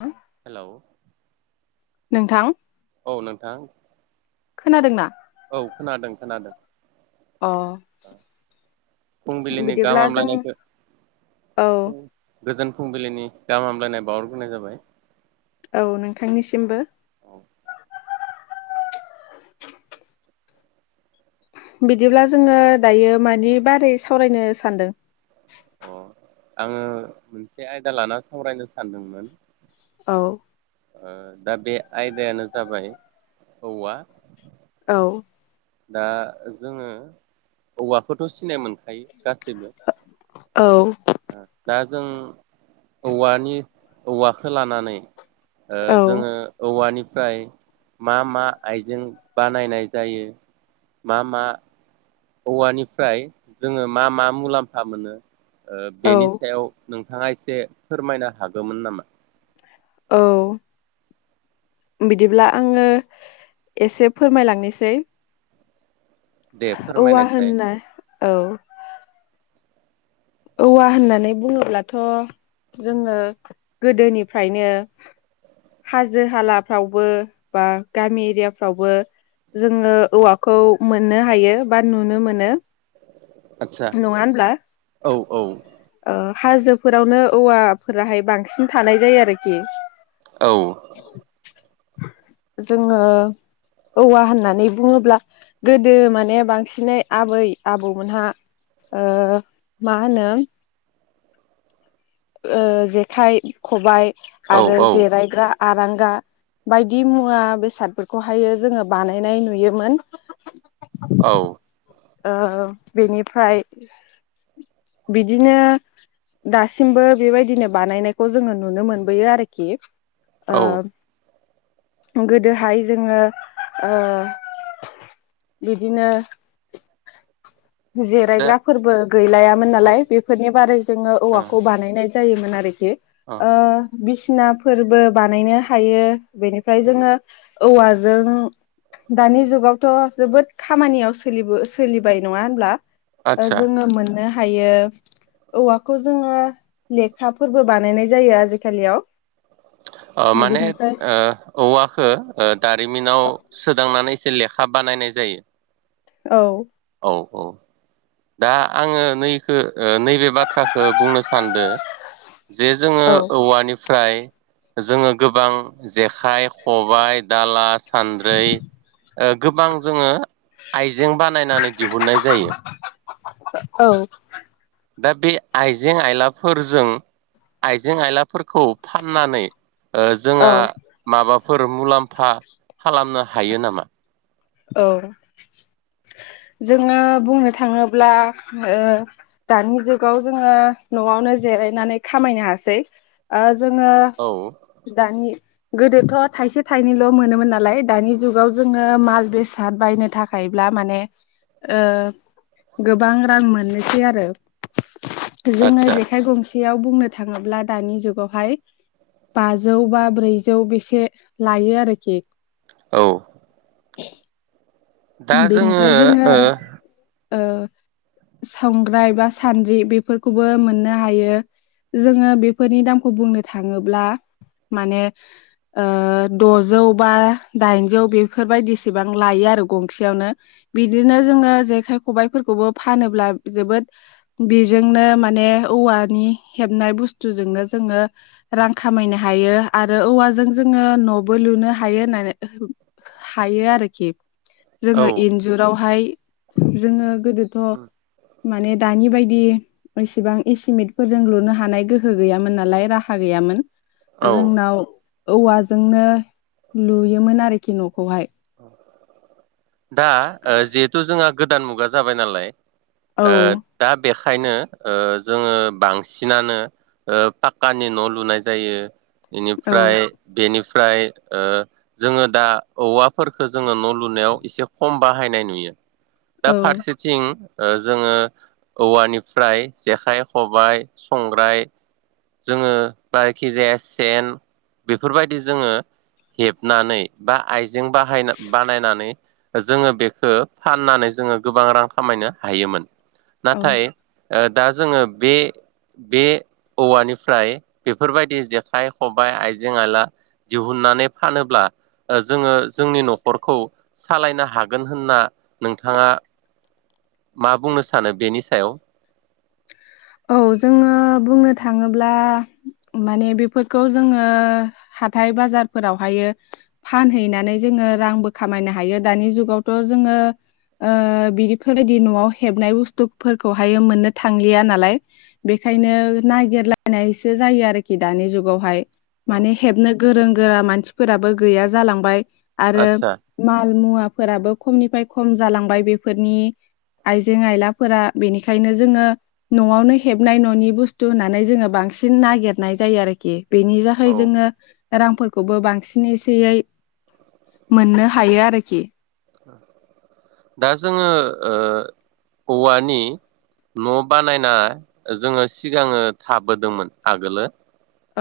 हा हेलौ नोंथां औ नोंथां खोनादोंना औ खोनादों खोनादों। अ फुंबिलिनि गाहाम बिदिब्ला जों हामलायनायखो औ गोजोन फुंबिलिनि गाहाम हामलायनाय बावरग्रोनाय जाबाय। औ नोंथांनिसिमबो औ बिदिब्ला जोङो दायो मानि बारै सावरायनो सानदों? अ आङो मोनसे आयदा लाना सावरायनो सानदोंमोन। औ ओ दा बे आयदायानो जाबाय औवा औ दा जोङो औवाखौथ' सिनाय मोनखायो। गासैबो औ दा जों औवानि औवाखो लानानै औ जोङो औवानि फ्राय मा मा आइजें बानायनाय जायो मा मा औवानिफ्राय जोङो मा मा मुलाम्फा मोनो। ओ औ बेनि सायाव नोंथाङा एसे फोरमायनो हागौमोन नामा। औ बिदिब्ला आङो एसे फोरमायलांनोसै दे औवा फोरमायनायसाय होननाय औ औवा होननानै बुङोब्लाथ' जोङो गोदोनिफ्रायनो हाजो हालाफ्रावबो बा गामि एरियाफ्रावबो जोङो औवाखौ मोननो हायो बा नुनो मोनो। आदसा नङा होनब्ला औ औ हाजोफोरावनो औवाफोराहाय बांसिन थानाय जायो आरोखि औ जोङो औवा होननानै बुङोब्ला गोदो माने बांसिनै आबै आबौमोनहा ओ मा होनो ओ जेखाइ खबाय औ आरो औ जिरायग्रा आरांगा बायदि मुवा बेसादफोरखौहाय जोङो बानायनाय नुयोमोन। औ ओ बेनिफ्राय बिदिनो दासिमबो बेबायदिनो बानायनायखौ जोङो नुनो मोनबोयो आरोखि। औ ओ गोदोहाय जोङो बिदिनो दा जेरायग्राफोरबो गैलायामोन औ नालाय बेफोरनि बारै जोङो ओ औवाखौ बानायनाय जायोमोन आरोखि ओ बि सिनाफोरबो बानायनो हायो बेनिफ्राय जोङो औवाजों दानि जुगावथ' जोबोद खामानियाव सोलिबो सोलिबाय नङा होनब्ला आदसा जोङो मोननो हायो औवाखौ जोङो लेखाफोरबो बानायनाय जायो आजिखालियाव। माने बिनिफ्राय औवाखो दारिमिनाव सोदांनानै लेखा बानायनाय जायो। औ औ दा आङो नैखो ओ नैबे बाथ्राखौ बुंनो सानदों जे जोङो औ औवानिफ्राय जोङो गोबां जेखाइ, खबाय, दाला सानद्रै ओ गोबां जोङो आइजें बानायनानै दिहुननाय जायो। औ दा बे आइजें आइलाफोरजों आइजें आइलाफोर खौ फाननानै ओ औ जोंहा माबा फोर मुलाम्फा खालामनो हायो नामा? औ जोङो बुंनो थाङोब्ला ओ दानि जुगाव जोङो नवावनो जिरायनानै खामायनो हासै ओ जोङो औ दानि गोदोथ' थाइसे थाइनैल' मोनोमोन नालाय दानि जुगाव जोङो माल बेसाद बायनो थाखायब्ला माने ओ गोबां रां मोननोसै आरो जोङो आदसा जेखाय गंसे सेयाव बुंनो थाङोब्ला दानि जुगावहाय बाजौ बा ब्रैजौ बेसे लायो आरोखि। औ दा जोङो ओ ओ संग्राय बा सान्द्रि बेफोरखौबो मोननो हायो जोङो बेफोरनि दामखौ बुंनो थाङोब्ला माने ओ द'जौ बा दाइनजौ बेफोरबायदिसिबां लायो आरो गं सेयावनो बिदिनो जोङो जेखाइ खबाइफोरखौबो फानोब्ला जोबोद बेजोंनो माने औवानि हेबनाय बुसतुजोंनो जोङो रां खामायनो हायो आरो औवाजों जोङो न'बो लुनो हायो होननानै हायो आरोखि जोङो इनजुरावहाय जोङो गोदोथ' माने दानि बायदि एसेबां एसिमेटफोरजों लुनो हानाय गोहो गैयामोन नालाय राहा गैयामोन। औ जोंनाव औवाजोंनो लुयोमोन आरोखि न'खौहाय दा ओ जिहेथु जोंहा गोदान मुगा जाबाय नालाय औ ओ दा बे खायनो ओ जोङो बांसिनानो ओ पाक्कानि न' लुनाय जायो। औ बेनिफ्राय बेनिफ फ्राय ओ जोङो दा औवा फोरखो जोङो न' लुनायाव एसे खम बाहायनाय नुयो। दा औ फारसेथिं ओ जोङो औवानिफ्राय जेखाइ खबाय संग्राय जोङो जायखि जाया सेन बेफोरबायदि जोङो हेबनानै बा आइज जें बाहायना बानायनानै जोङो बेखो फाननानै जोङो गोबां रां खामायनो हायोमोन। औ नाथाय ओ दा जोङो बे बे औवानिफ्राय बेफोरबायदि जेखाइ, खबाइ, आइजें आइला दिहुननानै फानोब्ला ओ जोङो जोंनि न'खरखौ सालायनो हागोन होनना नोंथाङा मा बुंनो सानो बेनि सायाव? औ जोङो बुंनो थाङोब्ला माने बेफोरखौ जोङो हाथाय बाजारफोरावहायो फानहैनानै जोङो रांबो खामायनो हायो दानि जुगावथ' जोङो ओ बिदिफोरबायदि न'आव हेबनाय बुस्थुफोरखौहाय मोननो थांलिया नालाय। बेखायनो नागिरलायनायसो जायो आरोखि दानि जुगावहाय। माने हेबनो गोरों गोरा मानसिफोराबो गैया जालांबाय आरो आदसा माल मुवा फोराबो खमनिफ्राय खम जालांबाय बेफोरनि आइजें आइलाफोरा बेनिखायनो जोङो न' आवनो हेबनाय न'नि बुस्थु होननानै जोङो बांसिन नागिरनाय जायो आरोखि। बेनि जाहै औ जोङो रांफोरखौबो बांसिन एसेयै मोननो हायो आरोखि। दा जोङो ओ औवानि न' बानायना जोङो सिगाङो थाबोदोंमोन आगोलो।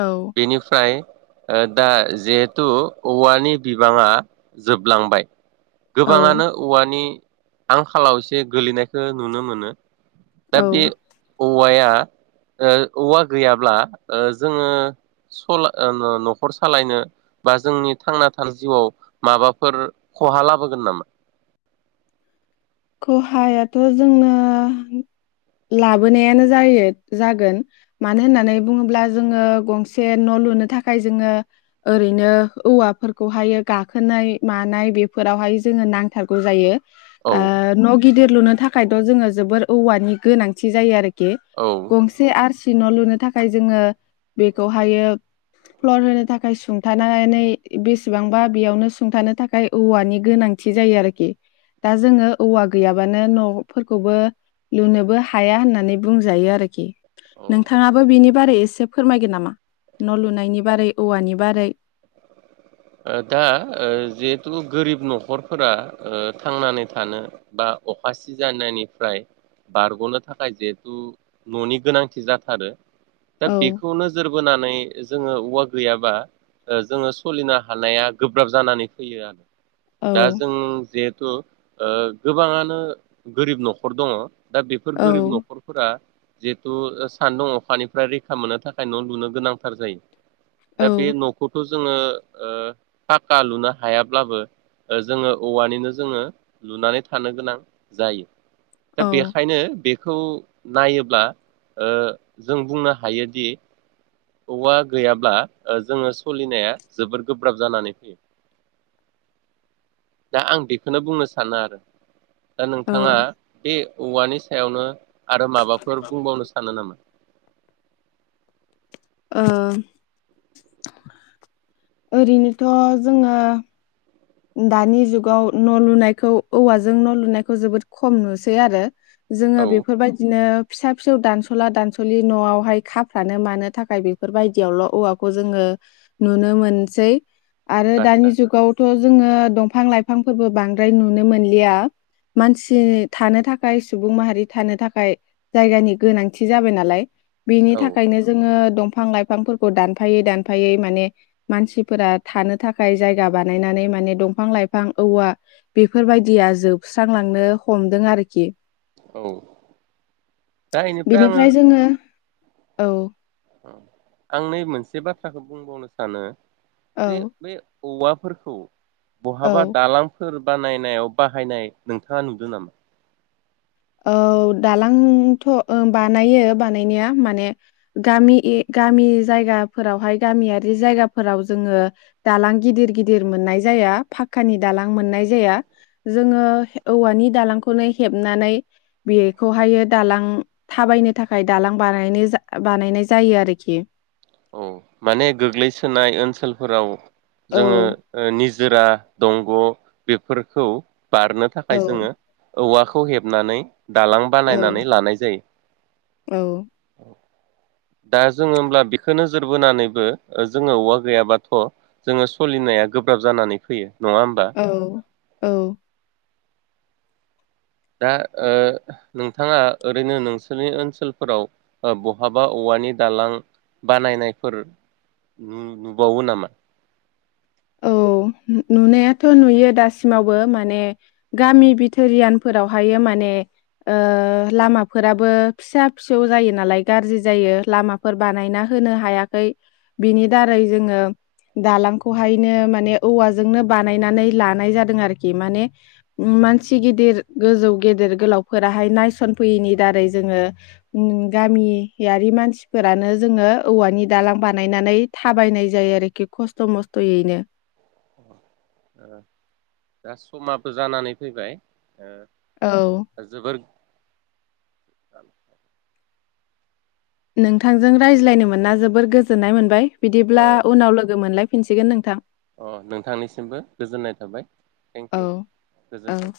औ बेनिफ्राय ओ दा जेहेथु औवानि बिबाङा जोबलांबाय। औ गोबाङानो औवानि आंखालाव एसे गोलैनायखौ नुनो मोनो। दा औ बे औ औवाया ओ औवा गैयाब्ला ओ जोङो सला ओ न-न-न'खर सालायनो बा जोंनि थांना थानाय जिउआव माबाफोर खहा लाबोगोन नामा? खहायाथ' जोंनो लाबोनायानो जायो जागोन मानो होननानै बुङोब्ला जोङो गंसे न' लुनो थाखाय जोङो ओरैनो औवाफोरखौहाय गाखोनाय मानाय बेफोरावहाय जोङो नांथारगौ जायो। औ ओ न' गिदिर लुनो थाखायथ' जोङो जोबोर औवानि गोनांथि जायो आरो खि औ गंसे आर सि न लुनो थाखाय जोंङो बेखौहायो फ्लर होनो थाखाय सुंथानानै बेसेबांबा बेयावनो सुंथानो थाखाय औवानि गोनांथि जायो आरोखि दा जोंङो औवा गैयाबानो नफोरखौबो लुनोबो हाया होननानै बुंजायो आरोखि औ ओ नोंथाङाबो बिनि बारै एसे फोरमायगोन नामा न लुनायनि बारै औवानि बारै ओ दा ओ जिहेथु गोरिब नखरफोरा ओ थांनानै थानो बा अखा सिजानायनिफ्राय बारगनो थाखाय जिहेथु ननि गोनांथि जाथारो दा औ बेखौ नोजोर बोनानै जोंङो औवा गैयाबा ओ जोंङो सोलिनो हानाया गोब्राब जानानै फैयो आरो औ दा जों जिहेथु ओ गोबाङानो गोरिब नखर दङ दा बेफोर औ गोरिब नखरफोरा जे थ सान दं अखानिफ्राय रैखा मोननो थाखाय न लुनो गोनांथार जायो। दा बे औ न खौ जोंङो पाका लुनो हायाब्लाबो जोंङो औवानिनो जोंङो लुनानै थानो गोनां जायो। दा औ बेखायनो बेखौ नायोब्ला जों बुंनो हायोदि औवा गैयाब्ला जोंङो सोलिनाया जोबोद गोब्राब जानानै फैयो दा आं बेखौनो बुंनो सानो आरो। दा औ ओ नोंथाङा बे औवानि सायावनो आरो माबाफोर बुंबावनो सानो नामा? ओरैनोथ जोंङो दानि जुगाव न लुनायखौ औवाजों नलुनायखौ जोबोद खम नुसै आरो। जोंङो औ बेफोरबायदिनो फिसा फिसौ दानसला दानसलि नआवहाय खाफ्रानो मानो थाखाय बेफोरबायदियावल औवाखौ जोंङो नुनो मोनसै आरो दानि आदसा जुगावथ दंफां लाइफांफोरबो बांद्राय नुनो मोनलिया मानसि थानो थाखाय सुबुं माहारि थानो थाखाय जायगानि गोनांथि जाबाय नालाय। बिनि औ थाखायनो जोंङो दंफां फां लाइफांफोरखौ दानफायै दानफायै माने मानसिफोरा थानो थाखाय जायगा बानायनानै माने दंफां लाइफां औवा बेफोरबायदिया जोबस्रांलांनो हमदों आरोखि। औ दा इनिफ्राय बेनिफ्राय जोंङो औ। आं नै मोनसे बाथ्राखौ बुंबावनो सानो औ जे बै औवाफोरखौ बहाबा औ दालां फोर बानायनायाव बाहायनाय नोंथाङा नुदों नामा? औ दालांथ' बानायो बानायनाया माने गामि गामि जायगाफोरावहाय गामियारि जायगाफोराव जोङो दालां गिदिर गिदिर मोननाय जाया फाखकानि दालां मोननाय जाया जोङो औवानि दालांखौनो हेबनानै बेखौहायो दालां थाबायनो थाखाय दालां बानायनो बानायनाय जायो आरोखि औ माने गोग्लैसोनाय ओनसोलफोराव औ जोङो निज जोरा दंग' बेफोरखौ बारनो औ थाखाय जोङो औवाखौ हेबनानै दालां औ बानायनानै लानाय औ जायो। दा जोङो होमब्ला बेखौ नोजोर बोनानैबो जोङो औवा गैयाबाथ' जोङो सोलिनाया गोब्राब जानानै फैयो नङा होमबा औ औ दा नोंथाङा ओरैनो नोंसोरनि ओनसोलफोराव बहाबा औवानि दालां बानायनायफोर नुबावो नामा? औ नु-नुनायाथ' नुयो दासिमावबो माने गामि बिथोरियानफोरावहाय माने ओ लामाफोराबो फिसा फिसौ जायो नालाय गाज्रि जायो लामाफोर बानायना होनो हायाखै बिनि दारै जोङो दालांखौ बेहायनो माने औवाजोंनो बानायनानै लानाय जादों आरोखि माने मानसि गिदिर गोजौ गेदेर गोलावफोराहाय नायसनफैयैनि दारै जोङो ओम गामियारि मानसिफोरानो जोङो औवानि दालां बानायनानै थाबायनाय जायो आरोखि खस्थ' मस्थ थयैनो। दा समाबो जानानै फैबाय औ ओ [inaudible] जोबोर [inaudible] नोंथांजों रायज्लायनो मोना जोबोर गोजोननाय मोनबाय। अ बिदिब्ला उनाव लोगो मोनलाय फिनसिगोन नोंथां। अ नोंथांनिसिमबो गोजोननाय थाबाय औ थेंक इउ औ गोजोन्थों।